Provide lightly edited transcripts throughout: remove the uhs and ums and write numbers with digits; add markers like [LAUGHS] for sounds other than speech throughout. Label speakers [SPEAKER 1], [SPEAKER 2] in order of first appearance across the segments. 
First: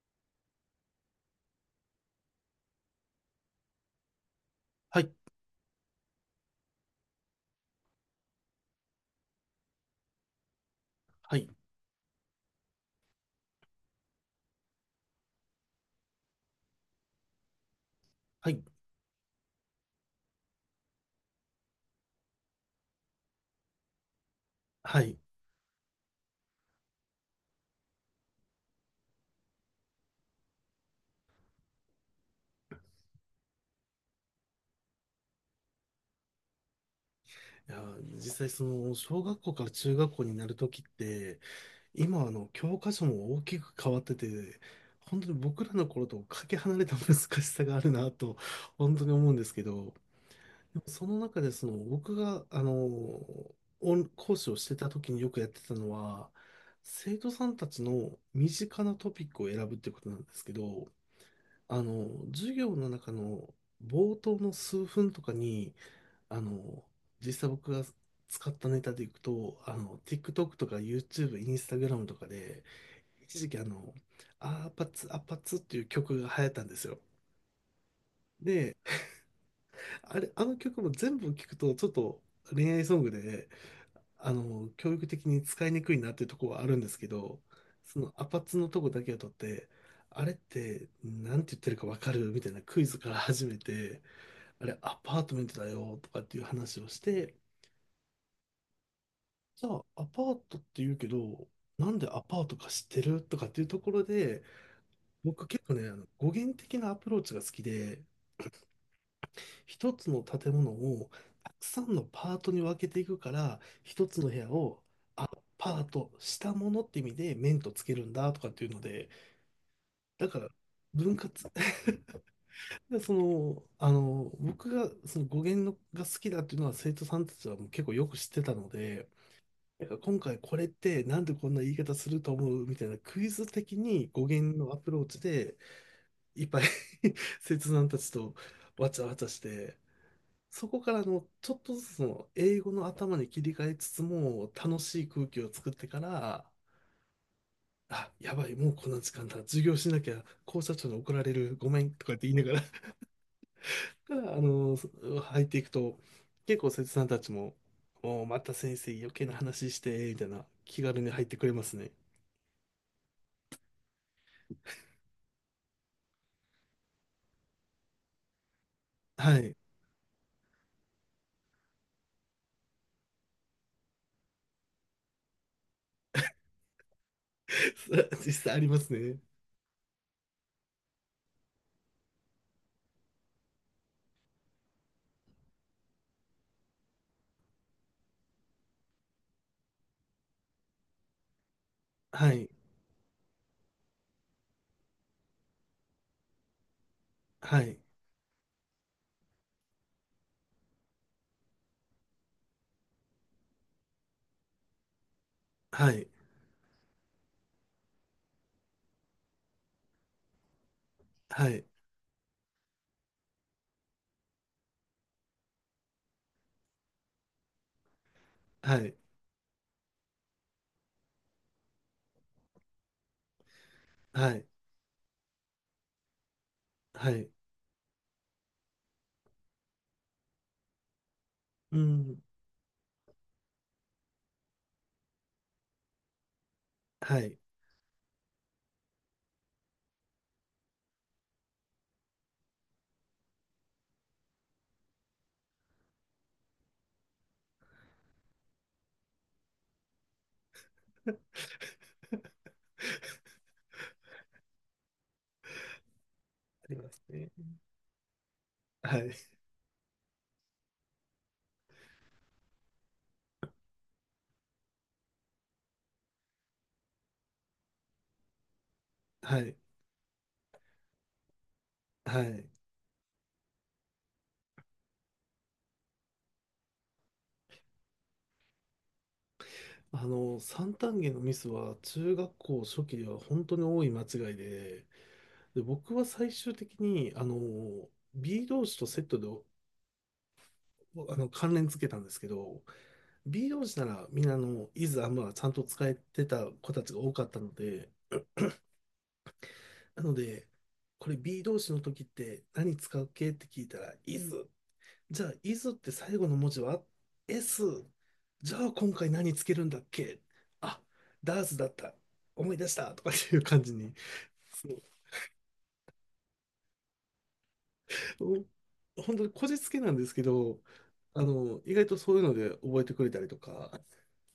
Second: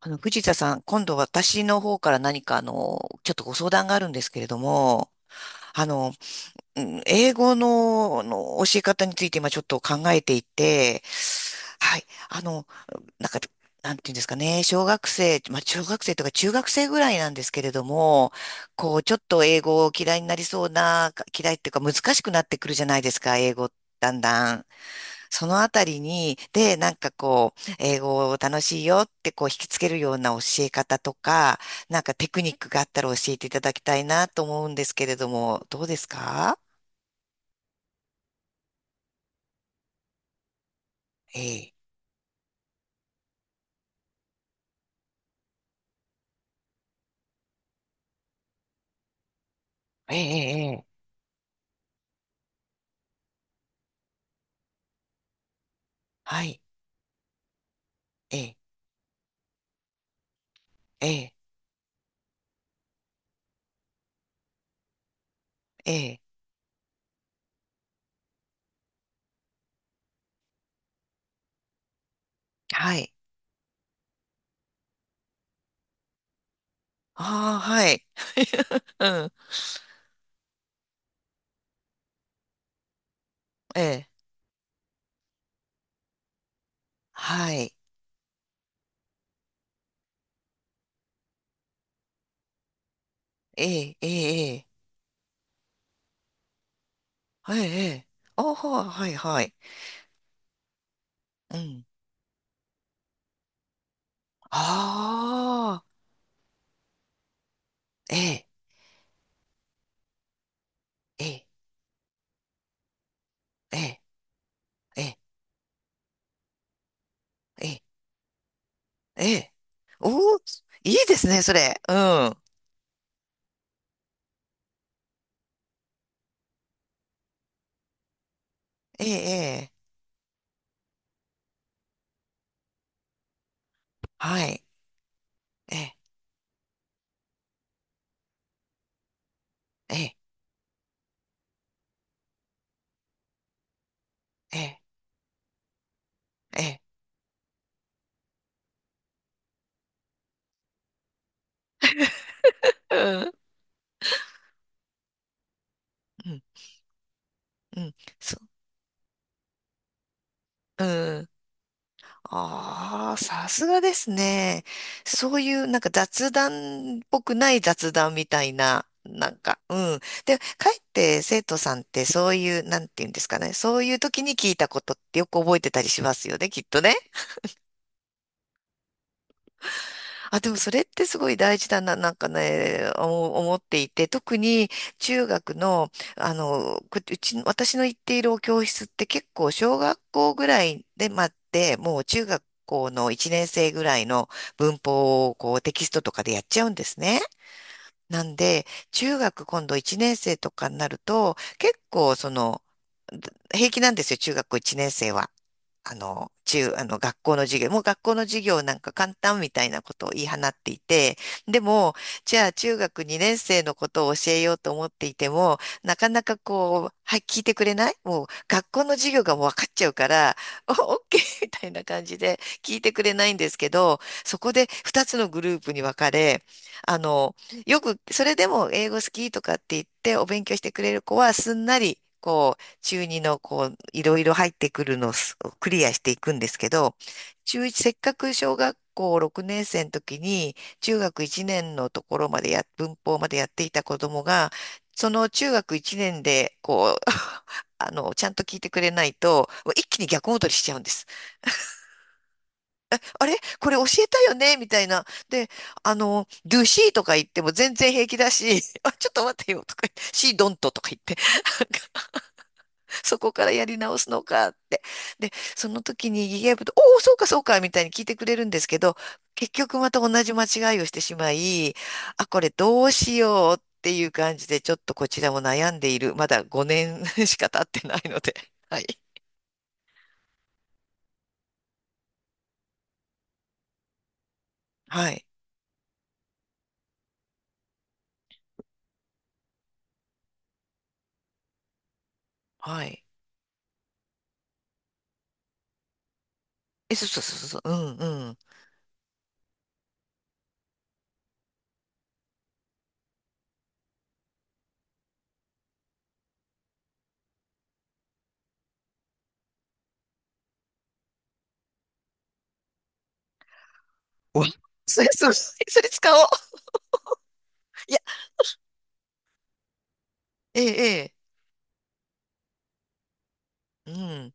[SPEAKER 1] 藤田さん、今度私の方から何かちょっとご相談があるんですけれど
[SPEAKER 2] は
[SPEAKER 1] も、
[SPEAKER 2] い、
[SPEAKER 1] あの、うん、英語の、教え方について今ちょっと考えていて、
[SPEAKER 2] はい、
[SPEAKER 1] はい、あの、なんか、なんていうんですかね、小学生、まあ、小学生とか中学生ぐらいなんですけれども、
[SPEAKER 2] はい、
[SPEAKER 1] こう、ちょっと英語を嫌いになりそうな、嫌いっていうか難しくなってくるじゃないですか、英語、だんだん。
[SPEAKER 2] はい。い
[SPEAKER 1] そのあたりに、で、なんかこう、英語を楽しいよってこう引きつけるような教え方とか、なんかテクニックがあったら教えていただきたいなと思うんですけれども、どうですか？
[SPEAKER 2] や、実際その小学校から中学校になるときって、
[SPEAKER 1] ええ、
[SPEAKER 2] 今教科書も大きく変わってて、本当に僕らの頃とかけ離れた難しさがあるなと、本当に思うんですけど、
[SPEAKER 1] ええ、え
[SPEAKER 2] でも
[SPEAKER 1] え、
[SPEAKER 2] その中でその僕がオン講師をしてたときによくやってたのは、
[SPEAKER 1] はい、
[SPEAKER 2] 生徒さんたちの
[SPEAKER 1] え
[SPEAKER 2] 身
[SPEAKER 1] え、
[SPEAKER 2] 近なトピックを選ぶっていうことなんですけど、
[SPEAKER 1] ええ、
[SPEAKER 2] あの授業の中の冒頭の数分とかに、
[SPEAKER 1] ええ、
[SPEAKER 2] あの、実際僕が使ったネタでいくと、TikTok とか YouTube、Instagram とかで、
[SPEAKER 1] はい。
[SPEAKER 2] 一時期アーパツ、アパツっていう曲が流行ったんですよ。
[SPEAKER 1] ああ、はい。
[SPEAKER 2] で、
[SPEAKER 1] [LAUGHS] うん、
[SPEAKER 2] あれ、あの曲も全部聞くと、ちょっと恋愛ソングで、
[SPEAKER 1] ええ、
[SPEAKER 2] 教育的に使いにくいなっていうところはあるんですけど、
[SPEAKER 1] はい、
[SPEAKER 2] そのアパッツのとこだけを取って、あれって、なんて言ってるかわかるみたいなクイズから始め
[SPEAKER 1] ええ、
[SPEAKER 2] て、
[SPEAKER 1] ええ、え
[SPEAKER 2] あ
[SPEAKER 1] え、
[SPEAKER 2] れ、アパートメントだよとかっていう話をして、
[SPEAKER 1] はい、ええ、ああ、はい、はい。
[SPEAKER 2] じゃあ、アパートって言うけど、
[SPEAKER 1] うん、
[SPEAKER 2] なんでアパートか知ってるとかっていうところで、僕結構
[SPEAKER 1] ああ、
[SPEAKER 2] ね、語源的なアプローチが好きで、
[SPEAKER 1] ええ、
[SPEAKER 2] 一つの建物を
[SPEAKER 1] ええ、
[SPEAKER 2] たくさんのパートに分けていくから、
[SPEAKER 1] ええ、
[SPEAKER 2] 一つの部屋を
[SPEAKER 1] え
[SPEAKER 2] アパートしたものって意味で面と
[SPEAKER 1] え、
[SPEAKER 2] つけるんだとかっていうので、
[SPEAKER 1] ええ。
[SPEAKER 2] だ
[SPEAKER 1] おお、
[SPEAKER 2] から
[SPEAKER 1] いいで
[SPEAKER 2] 分
[SPEAKER 1] す
[SPEAKER 2] 割、
[SPEAKER 1] ね、それ。う
[SPEAKER 2] [LAUGHS]
[SPEAKER 1] ん。
[SPEAKER 2] で僕がその語源のが好きだっていうのは生徒さんたちはもう結構よく知ってたの
[SPEAKER 1] ええ、
[SPEAKER 2] で、
[SPEAKER 1] ええ。
[SPEAKER 2] なんか今回これってなんでこんな言い方すると思うみたいなクイズ的に語
[SPEAKER 1] は
[SPEAKER 2] 源
[SPEAKER 1] い。
[SPEAKER 2] のアプローチで
[SPEAKER 1] ええ、
[SPEAKER 2] いっぱい [LAUGHS] 切断たちとわちゃわちゃして
[SPEAKER 1] ええ、
[SPEAKER 2] そこからのちょっとずつの英語の頭に切り替えつつも
[SPEAKER 1] え
[SPEAKER 2] 楽
[SPEAKER 1] え、
[SPEAKER 2] しい空気を作ってから
[SPEAKER 1] ええ。
[SPEAKER 2] あやばいもうこんな時間だ授業しなきゃ校舎長に怒られるごめんとかって言いながら [LAUGHS]
[SPEAKER 1] うん、
[SPEAKER 2] からあの入っていくと
[SPEAKER 1] うん、
[SPEAKER 2] 結構切断たちも
[SPEAKER 1] うん。
[SPEAKER 2] もう
[SPEAKER 1] そ
[SPEAKER 2] また先生余計な話してみたいな気
[SPEAKER 1] う、
[SPEAKER 2] 軽に
[SPEAKER 1] う
[SPEAKER 2] 入っ
[SPEAKER 1] ん。
[SPEAKER 2] てくれますね。
[SPEAKER 1] ああ、さすがですね。そういう、なんか雑談っぽくない雑談みたいな、なん
[SPEAKER 2] はい。
[SPEAKER 1] か、うん。で、かえって生徒さんってそういう、なんていうんですかね。そういう時に聞いたことってよく覚えてたりしますよね、きっとね。
[SPEAKER 2] [LAUGHS] 実際ありますね。
[SPEAKER 1] あ、でもそれってすごい大事だな、なんかね、思っていて、特に中学の、こうち、私の行っているお教室って結構小学校ぐらいで待って、もう中
[SPEAKER 2] は
[SPEAKER 1] 学
[SPEAKER 2] い、
[SPEAKER 1] 校の1年生ぐらいの文法をこうテキストとかでやっちゃうんですね。
[SPEAKER 2] はい、
[SPEAKER 1] なんで、中学今度1年生とかになると、結構その、平気なんですよ、中学校1年生は。
[SPEAKER 2] は
[SPEAKER 1] あ
[SPEAKER 2] い、
[SPEAKER 1] の、中、あの、学校の授業、もう学校の授業なんか簡単みたいなことを言い放っていて、
[SPEAKER 2] は
[SPEAKER 1] で
[SPEAKER 2] い、
[SPEAKER 1] も、じゃあ中学2年生のことを教えようと思っていても、なかなかこう、はい、聞いてくれないもう学
[SPEAKER 2] は
[SPEAKER 1] 校の
[SPEAKER 2] い、
[SPEAKER 1] 授業がもう分かっちゃうから、お、オッケー [LAUGHS] みたいな感じで聞いてくれないんですけど、
[SPEAKER 2] は
[SPEAKER 1] そ
[SPEAKER 2] い、
[SPEAKER 1] こで2つのグループに分かれ、あ
[SPEAKER 2] はい、
[SPEAKER 1] の、よく、それでも英語好きとかって言ってお勉強してくれる子はすんな
[SPEAKER 2] う
[SPEAKER 1] り、
[SPEAKER 2] ん、
[SPEAKER 1] 中二のこう、いろいろ入ってくるのをクリアしていくんですけど、
[SPEAKER 2] はい、
[SPEAKER 1] 中1、せっかく小学校6年生の時に、中学1年のところまで文法までやっていた子供が、その中学1年で、こう、[LAUGHS] ちゃんと聞いてくれないと、一気に逆戻りしちゃうんです。あれこれ教えたよねみたいな。で、do
[SPEAKER 2] ありま
[SPEAKER 1] she と
[SPEAKER 2] す
[SPEAKER 1] か言っ
[SPEAKER 2] ね。
[SPEAKER 1] ても全然平気だし、[LAUGHS] あ、
[SPEAKER 2] は
[SPEAKER 1] ちょっ
[SPEAKER 2] い、
[SPEAKER 1] と待ってよとか言って、she don't とか言って、[LAUGHS] そこからやり直すのかって。で、その時にギガ部と、おお、そうかそうかみたいに聞いてくれるんですけど、
[SPEAKER 2] は
[SPEAKER 1] 結
[SPEAKER 2] い、
[SPEAKER 1] 局また同じ間違いをしてしまい、
[SPEAKER 2] は
[SPEAKER 1] あ、こ
[SPEAKER 2] い。
[SPEAKER 1] れどうしようっていう感じで、ちょっとこちらも悩んでいる。まだ5年 [LAUGHS] しか経ってないので。[LAUGHS] はい。
[SPEAKER 2] あの、三単元のミスは中学校初期では本当に多い間違いで、
[SPEAKER 1] はい。
[SPEAKER 2] で、僕は最終的に、B 同士とセットで、関連付けたんですけど、
[SPEAKER 1] はい。
[SPEAKER 2] B 同士ならみんなイズアムはちゃんと使えてた子たち
[SPEAKER 1] え、
[SPEAKER 2] が
[SPEAKER 1] そう
[SPEAKER 2] 多
[SPEAKER 1] そう
[SPEAKER 2] かったの
[SPEAKER 1] そうそう。う
[SPEAKER 2] で、
[SPEAKER 1] んうん。
[SPEAKER 2] なので、これ B 動詞の時って何使う系って聞いたら、is。じゃあ、is って最後の文字は s。じゃあ、今回何つけるんだっけ、あ、does だった。思い出したとかっていう感じに。
[SPEAKER 1] お
[SPEAKER 2] そ
[SPEAKER 1] それ、それ、それ使おう。いや、
[SPEAKER 2] うお本当にこじつけなんですけど、
[SPEAKER 1] ええ、
[SPEAKER 2] 意外とそういうので覚えてくれたりとか、
[SPEAKER 1] ええ。うん。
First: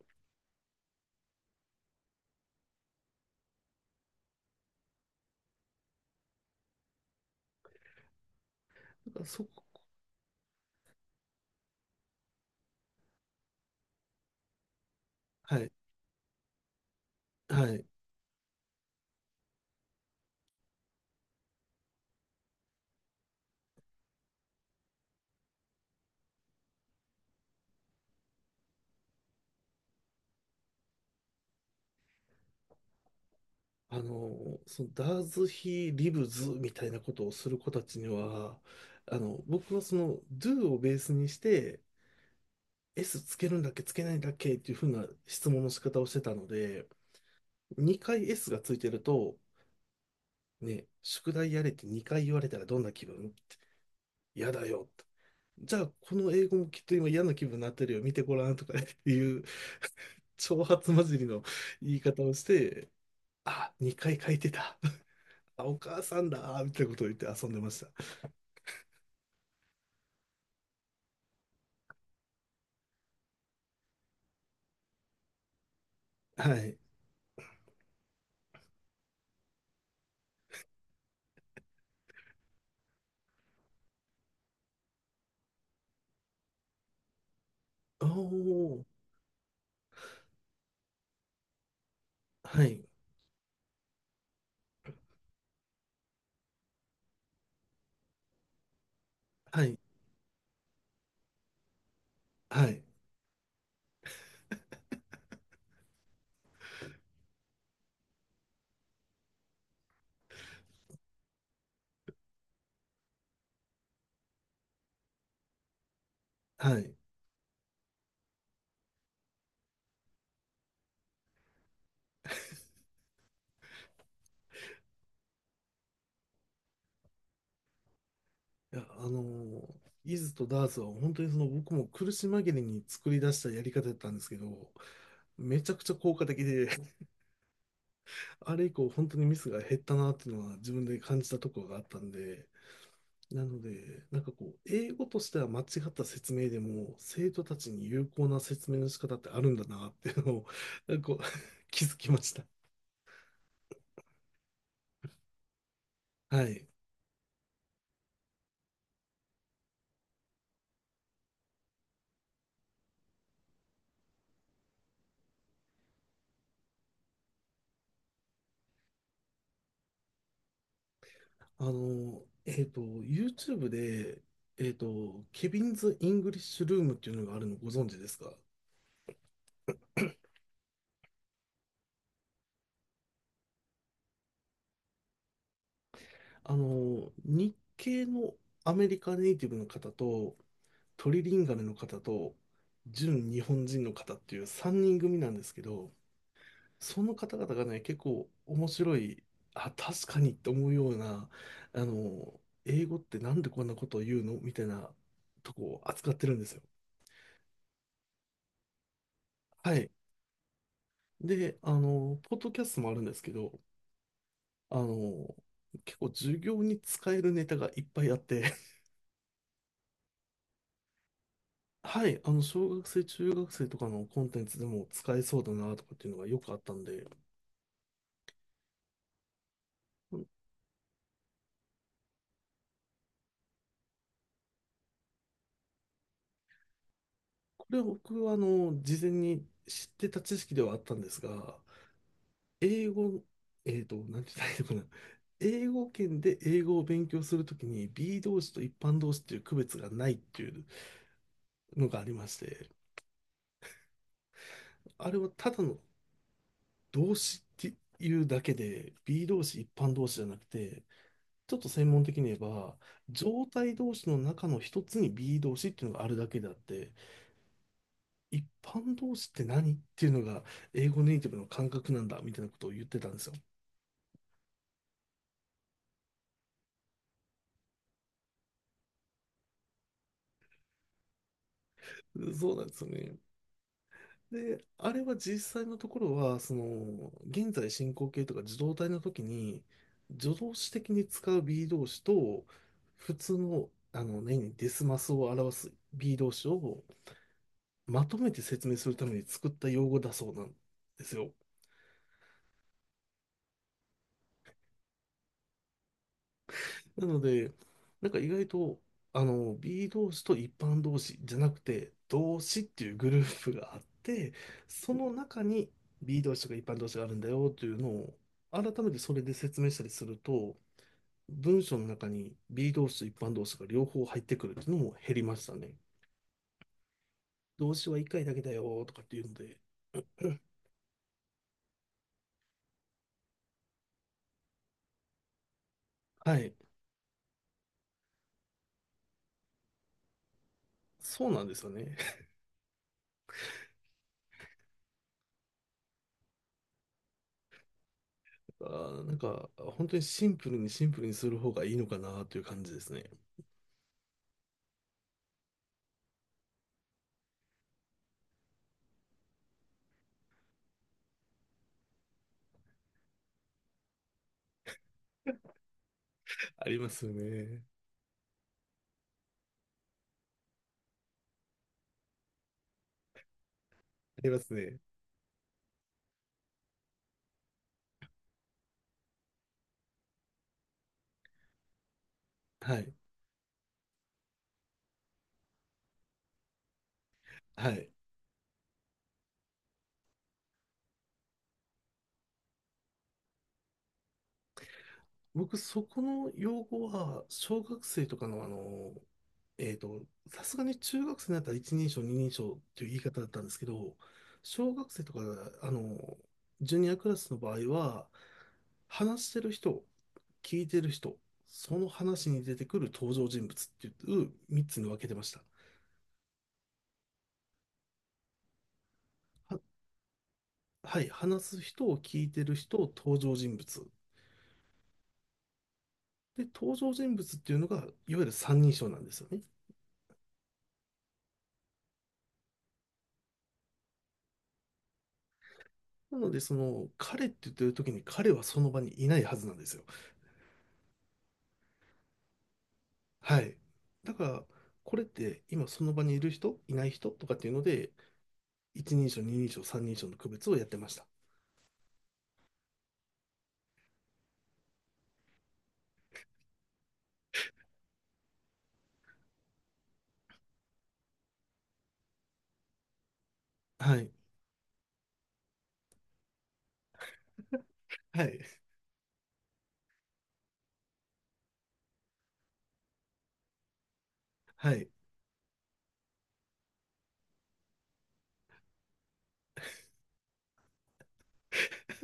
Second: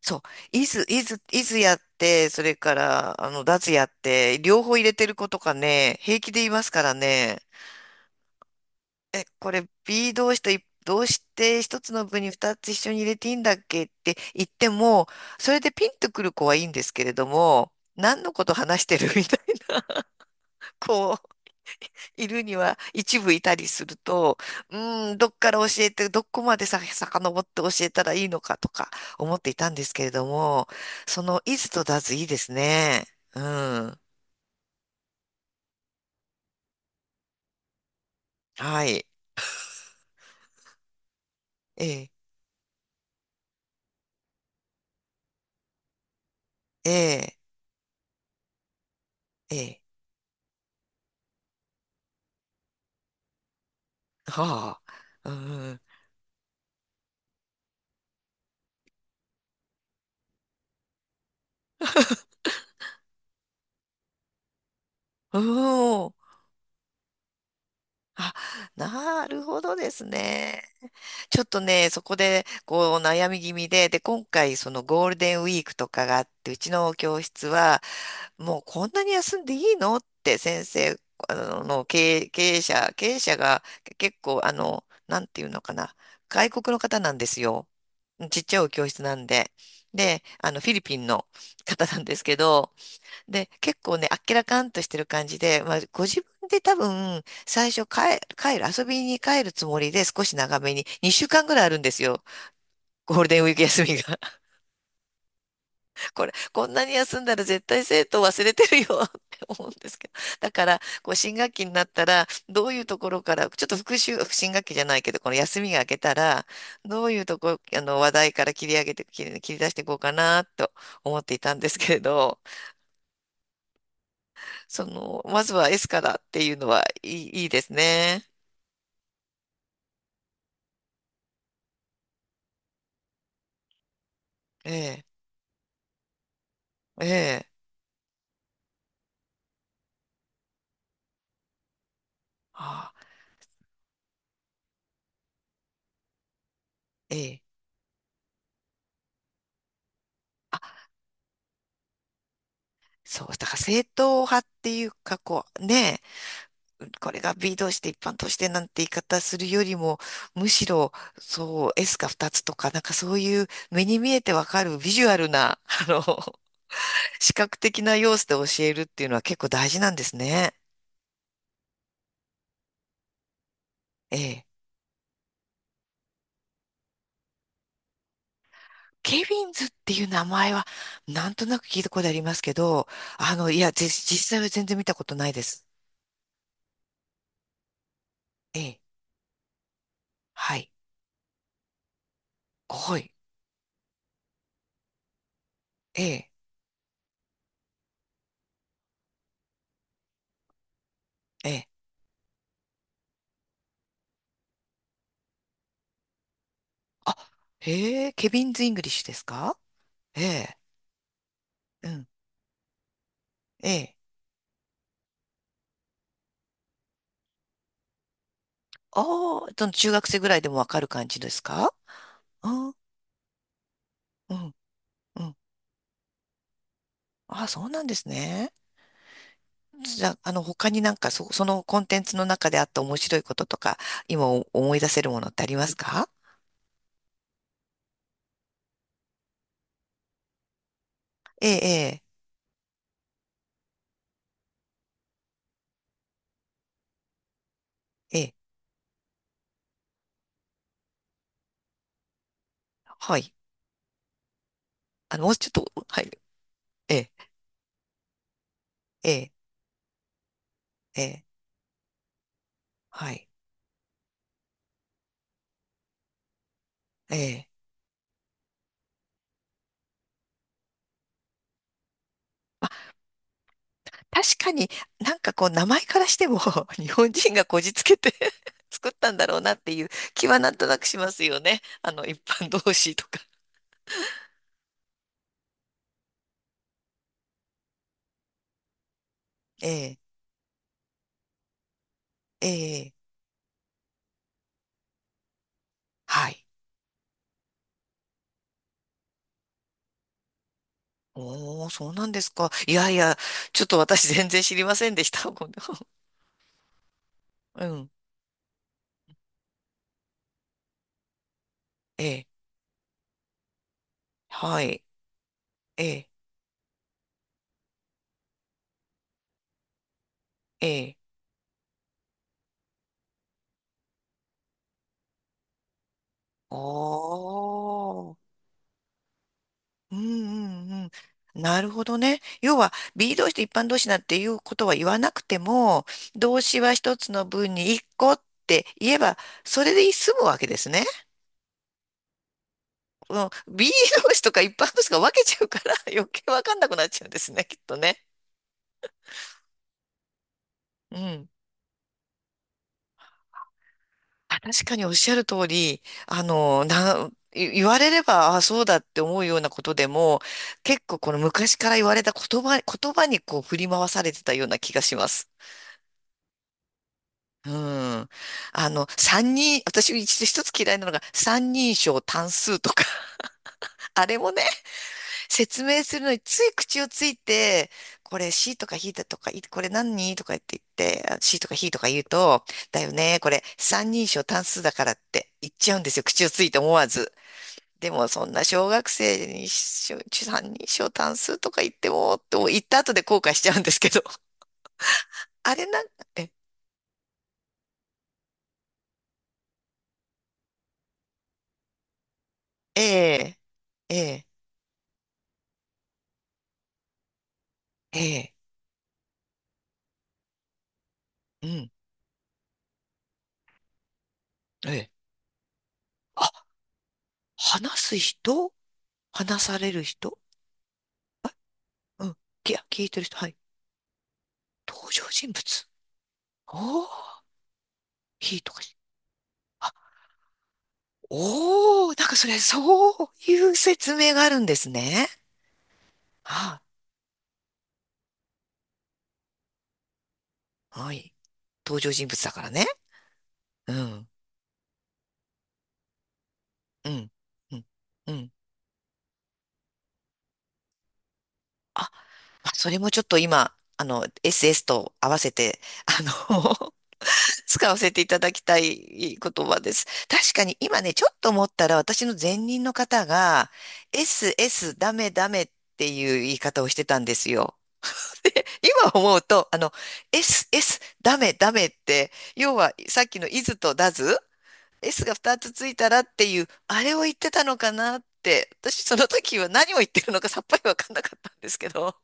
[SPEAKER 1] そう。イズ、イズ、イズやって、それから、ダズやって、両方入れてる子とかね、平気で言いますからね。
[SPEAKER 2] だか
[SPEAKER 1] え、
[SPEAKER 2] らそこ、
[SPEAKER 1] これ B 動詞とどうして一つの部に二つ一緒に入れていいんだっけって言っても、そ
[SPEAKER 2] は
[SPEAKER 1] れで
[SPEAKER 2] い、
[SPEAKER 1] ピンとくる子はいいんですけれど
[SPEAKER 2] は
[SPEAKER 1] も、
[SPEAKER 2] い。
[SPEAKER 1] 何のこと話してるみたいな、こう。いるには一部いたりすると、うーん、どっから教えて、どこまでさ、遡って教えたらいいのかとか思っていたんですけれども、その、いズとだずいいですね。うん。
[SPEAKER 2] あの、そのダーズ・ヒー・リブズみたいなことをする子たちには、
[SPEAKER 1] はい。
[SPEAKER 2] 僕はその Do をベースにして
[SPEAKER 1] ええ、
[SPEAKER 2] S つけるんだっけつけないんだっけっていうふうな質問の仕方をしてたので、
[SPEAKER 1] ええ、
[SPEAKER 2] 2回 S がついてると、
[SPEAKER 1] ええ。
[SPEAKER 2] ね、宿題やれって2回言われたらどんな気分、嫌だ
[SPEAKER 1] は
[SPEAKER 2] よ。
[SPEAKER 1] あ。う
[SPEAKER 2] じ
[SPEAKER 1] ん。
[SPEAKER 2] ゃあ、この英語もきっと今嫌な気分になってるよ。見てごらんとかねっていう挑発混じりの言い方をして、あ、2回書いてた。
[SPEAKER 1] う
[SPEAKER 2] あ、お
[SPEAKER 1] ん。
[SPEAKER 2] 母
[SPEAKER 1] おー
[SPEAKER 2] さんだ。みたいなことを言って遊んでまし
[SPEAKER 1] あ、なるほどですね。ちょっとね、そこで、こう、悩み気味で、で、今回、そのゴールデンウィークとかがあっ
[SPEAKER 2] た。
[SPEAKER 1] て、う
[SPEAKER 2] は
[SPEAKER 1] ち
[SPEAKER 2] い。
[SPEAKER 1] の教室は、もうこんなに休んでいいのって先生、あの、の経営、経営者、経営者が結構、なんていうのかな、外国の方なんですよ。
[SPEAKER 2] お
[SPEAKER 1] ちっちゃいお
[SPEAKER 2] ー、
[SPEAKER 1] 教室なんで。で、フィリピンの方なんですけ
[SPEAKER 2] は
[SPEAKER 1] ど、
[SPEAKER 2] い、
[SPEAKER 1] で、結構ね、あっけらかんとしてる感じで、まあ、ご自分で多分、最初帰、帰る、遊びに帰る
[SPEAKER 2] は
[SPEAKER 1] つも
[SPEAKER 2] い、
[SPEAKER 1] りで少し長めに、2週間ぐらいあるんですよ。
[SPEAKER 2] はい、
[SPEAKER 1] ゴールデンウィーク休みが。[LAUGHS] これ、こんなに休んだら絶対生徒忘れてるよ [LAUGHS] って思うんですけど。だから、こう、新学期になったら、どういうところから、ちょっと復習、新学期じゃないけど、この休みが明けたら、
[SPEAKER 2] はい。い
[SPEAKER 1] どういうとこ、話題から切り上げて、切り出していこうかな、と思っていたんですけれど、その、まずは S からっていうのはいいですね。
[SPEAKER 2] や、イズとダーツは本当にその僕も苦し紛れに作り出したやり方だったんですけ
[SPEAKER 1] え
[SPEAKER 2] ど、
[SPEAKER 1] え、
[SPEAKER 2] めちゃくちゃ効果的で、
[SPEAKER 1] え
[SPEAKER 2] [LAUGHS]
[SPEAKER 1] え、
[SPEAKER 2] あれ以降本当にミスが減ったなっていうのは自分で感じたところがあったんで、
[SPEAKER 1] あ
[SPEAKER 2] なので、なんかこう、英語としては間違った説明でも、
[SPEAKER 1] え
[SPEAKER 2] 生
[SPEAKER 1] え。
[SPEAKER 2] 徒たちに有効な説明の仕方ってあるんだなっていうのを、
[SPEAKER 1] あ、
[SPEAKER 2] なんかこう [LAUGHS] 気づきました。
[SPEAKER 1] そう、だから正統派っていうか、こう、ね
[SPEAKER 2] はい。
[SPEAKER 1] え、これが B 同士で一般としてなんて言い方するよりも、むしろ、そう、S が2つとか、なんかそういう目に見えてわかるビジュアルな、[LAUGHS] 視覚的な要素で教えるっていうのは結構大事なんですね。
[SPEAKER 2] あの、YouTube
[SPEAKER 1] え
[SPEAKER 2] で、
[SPEAKER 1] え。
[SPEAKER 2] ケビンズ・イングリッシュルームっていうのがあるのご存知ですか？
[SPEAKER 1] ケビンズっていう名前は、なんとなく聞いたことありますけど、いや、実際は全然見たことないです。
[SPEAKER 2] あの、日系の
[SPEAKER 1] え
[SPEAKER 2] ア
[SPEAKER 1] え、
[SPEAKER 2] メリカネイティブの方と、
[SPEAKER 1] はい、
[SPEAKER 2] トリリンガルの方と、
[SPEAKER 1] はい、
[SPEAKER 2] 純日本人の方っていう3人組なんですけど、
[SPEAKER 1] ええ、
[SPEAKER 2] その方々がね、結構面白い、あ、確かにって思うような、
[SPEAKER 1] ええ。
[SPEAKER 2] 英語ってなんでこんなことを言うのみたいなとこを扱ってるんですよ。
[SPEAKER 1] あ、へえ、ケビンズ・イングリッシュですか？
[SPEAKER 2] はい。
[SPEAKER 1] ええ、
[SPEAKER 2] で、
[SPEAKER 1] うん、
[SPEAKER 2] ポッドキャストもあるんですけど、
[SPEAKER 1] ええ。
[SPEAKER 2] あの、結構授業に使えるネタがいっぱいあって [LAUGHS]
[SPEAKER 1] ああ、その中学生ぐらいでもわかる感じですか？
[SPEAKER 2] はい、あの、
[SPEAKER 1] うん、
[SPEAKER 2] 小
[SPEAKER 1] う
[SPEAKER 2] 学生、中学生とかのコン
[SPEAKER 1] ん、
[SPEAKER 2] テンツでも使
[SPEAKER 1] う
[SPEAKER 2] え
[SPEAKER 1] ん。
[SPEAKER 2] そうだなとかっていうのがよくあったんで、
[SPEAKER 1] あ、そうなんですね。じゃあ、他になんか、そのコンテンツの中であった面白いこととか、今思い出せるものってありますか？
[SPEAKER 2] これは僕は、事前に知ってた知識ではあったんです
[SPEAKER 1] え
[SPEAKER 2] が、
[SPEAKER 1] え、
[SPEAKER 2] 英語、なんて言ったらいいのかな。英語圏で英語を勉強するときに
[SPEAKER 1] ええ、
[SPEAKER 2] B
[SPEAKER 1] ええ、
[SPEAKER 2] 動詞と一般動詞っていう区別がないっていうのがありまして、
[SPEAKER 1] はい。
[SPEAKER 2] あれは
[SPEAKER 1] もうちょっ
[SPEAKER 2] ただ
[SPEAKER 1] と、
[SPEAKER 2] の
[SPEAKER 1] はい。ええ、
[SPEAKER 2] 動詞っていうだけで
[SPEAKER 1] え
[SPEAKER 2] B
[SPEAKER 1] え、
[SPEAKER 2] 動詞一般動詞じゃなくて
[SPEAKER 1] ええ、
[SPEAKER 2] ちょっと専門的に言えば、
[SPEAKER 1] はい。
[SPEAKER 2] 状態動詞の中の一つに B e 動詞っていうのがあるだけであって、
[SPEAKER 1] ええ。
[SPEAKER 2] 一般動詞って何っていうのが英語ネイティブの感覚なんだみたいなこ
[SPEAKER 1] ま
[SPEAKER 2] とを言っ
[SPEAKER 1] あ、
[SPEAKER 2] てたんですよ。
[SPEAKER 1] 確かになんかこう名前からしても [LAUGHS] 日本人がこじつけて [LAUGHS] 作ったんだろうなっていう気はなんとなくしますよね。一般
[SPEAKER 2] そうなん
[SPEAKER 1] 同
[SPEAKER 2] ですよ
[SPEAKER 1] 士と
[SPEAKER 2] ね。
[SPEAKER 1] か。
[SPEAKER 2] で、あれは実際のところは、その、現在進行形とか受動態の時に、
[SPEAKER 1] ええ、
[SPEAKER 2] 助動詞的に使う B e 動詞と、
[SPEAKER 1] ええ、
[SPEAKER 2] 普通の、何々デスマスを表す B e
[SPEAKER 1] は
[SPEAKER 2] 動
[SPEAKER 1] い。
[SPEAKER 2] 詞をまとめて説明するために作った用語だそうなんですよ。
[SPEAKER 1] おお、そうなんですか。いやいや、ちょっと私全然知りませんでした。[LAUGHS]
[SPEAKER 2] なので、
[SPEAKER 1] うん。
[SPEAKER 2] なんか意外と、B 同士と一般同士じゃなくて、
[SPEAKER 1] ええ、
[SPEAKER 2] 同士っていうグループがあって、
[SPEAKER 1] はい。
[SPEAKER 2] その中に
[SPEAKER 1] ええ、
[SPEAKER 2] B 同士とか一般同士があるんだよというのを、改めてそれで説明したりすると、
[SPEAKER 1] ええ。
[SPEAKER 2] 文章の中に B 同士と一般同士が両方入ってくるっていうのも減りましたね。
[SPEAKER 1] お
[SPEAKER 2] 動詞は一
[SPEAKER 1] ー。
[SPEAKER 2] 回だけだよとかっていうので、
[SPEAKER 1] うん、うん、うん。なるほどね。要は、B 動詞と一般動詞なんていうことは言わなくても、
[SPEAKER 2] は
[SPEAKER 1] 動
[SPEAKER 2] い、
[SPEAKER 1] 詞は一つの文に一個って言えば、それで済むわけですね。
[SPEAKER 2] そうなんですよね。[LAUGHS]
[SPEAKER 1] うん、B 動詞とか一般動詞が分けちゃうから [LAUGHS] 余計わかんなくなっちゃうんですね、きっとね。
[SPEAKER 2] あー、なんか、本当にシンプルにシン
[SPEAKER 1] う
[SPEAKER 2] プルに
[SPEAKER 1] ん。
[SPEAKER 2] する方がいいのかなという感じですね。
[SPEAKER 1] あ、確かにおっしゃる通り、な、い言われれば、あ、そうだって思うようなことでも、結構この昔から言われた言葉にこう振り回されてたような気がします。
[SPEAKER 2] [LAUGHS] ありますよ
[SPEAKER 1] う
[SPEAKER 2] ね。
[SPEAKER 1] ん。私一つ嫌いなのが三人称単数とか、[LAUGHS] あれ
[SPEAKER 2] あり
[SPEAKER 1] も
[SPEAKER 2] ま
[SPEAKER 1] ね、
[SPEAKER 2] すね。
[SPEAKER 1] 説明するのについ口をついて、これ C とか H だとか、これ何とか言って言って、あ、 C とか H とか言うと、
[SPEAKER 2] は
[SPEAKER 1] だよ
[SPEAKER 2] い。
[SPEAKER 1] ね、これ三人称単数だからって言っちゃうんですよ。口をついて思わず。
[SPEAKER 2] は
[SPEAKER 1] で
[SPEAKER 2] い。
[SPEAKER 1] もそんな小学生に三人称単数とか言っても、と言った後で後悔しちゃうんですけど、[LAUGHS] あ
[SPEAKER 2] 僕、
[SPEAKER 1] れな
[SPEAKER 2] そ
[SPEAKER 1] んか、
[SPEAKER 2] こ
[SPEAKER 1] え、
[SPEAKER 2] の用語は、小学生とかの、えっと、さすがに中学生になったら一人称、二人称っ
[SPEAKER 1] え
[SPEAKER 2] ていう言い方だっ
[SPEAKER 1] え、
[SPEAKER 2] たんですけ
[SPEAKER 1] え
[SPEAKER 2] ど、
[SPEAKER 1] え、
[SPEAKER 2] 小学生とか、あの、ジュニアクラスの場合
[SPEAKER 1] え
[SPEAKER 2] は、
[SPEAKER 1] え、
[SPEAKER 2] 話してる人、聞いてる人、
[SPEAKER 1] うん、
[SPEAKER 2] その話に出てくる登場人物っていう3
[SPEAKER 1] え
[SPEAKER 2] つに
[SPEAKER 1] え。
[SPEAKER 2] 分けてました。
[SPEAKER 1] 話す人、話
[SPEAKER 2] は、
[SPEAKER 1] される人、
[SPEAKER 2] はい、話す人を
[SPEAKER 1] うん。
[SPEAKER 2] 聞いてる人、
[SPEAKER 1] 聞いてる人、
[SPEAKER 2] 登
[SPEAKER 1] は
[SPEAKER 2] 場
[SPEAKER 1] い。
[SPEAKER 2] 人物。
[SPEAKER 1] 登場人物、
[SPEAKER 2] で、登
[SPEAKER 1] お
[SPEAKER 2] 場人
[SPEAKER 1] ー、
[SPEAKER 2] 物っていうのが、いわゆる
[SPEAKER 1] いいと
[SPEAKER 2] 三
[SPEAKER 1] か
[SPEAKER 2] 人
[SPEAKER 1] し。
[SPEAKER 2] 称なんですよね。
[SPEAKER 1] あ、おー、なんかそれ、そういう説明があるんですね。
[SPEAKER 2] なので、そ
[SPEAKER 1] あ、
[SPEAKER 2] の、彼って言ってる時に彼はその場にいないはずなんですよ。
[SPEAKER 1] はい。登場人物だからね。
[SPEAKER 2] はい。
[SPEAKER 1] うん、
[SPEAKER 2] だから、これって今その場にいる人、いな
[SPEAKER 1] う
[SPEAKER 2] い
[SPEAKER 1] ん、
[SPEAKER 2] 人とかっていう
[SPEAKER 1] う
[SPEAKER 2] の
[SPEAKER 1] ん、
[SPEAKER 2] で、
[SPEAKER 1] うん。
[SPEAKER 2] 一人称、二人称、三人称の区別をやってました。
[SPEAKER 1] あ、まあそれもちょっと今、SS と合わせて、あの [LAUGHS] 使わせていただきたい言葉です。確かに今ね、ちょっと思ったら私の前任の方が、
[SPEAKER 2] はい。
[SPEAKER 1] SS ダメダメっていう言い方をしてたんですよ。[LAUGHS]
[SPEAKER 2] はい。
[SPEAKER 1] で今思うと、SS ダメダメって、要はさっきのイズとダズ
[SPEAKER 2] はい。
[SPEAKER 1] s が2つついたらっていう、あれを言ってたのかなって、私その時は何を言ってるのかさっぱりわかんなかったんですけど。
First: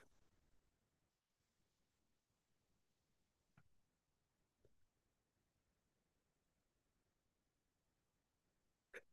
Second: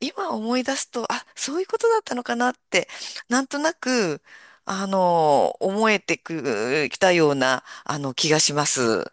[SPEAKER 1] 今思い出すと、あ、そういうことだったのかなって、なんとなく、思えてく、きたような、気がします。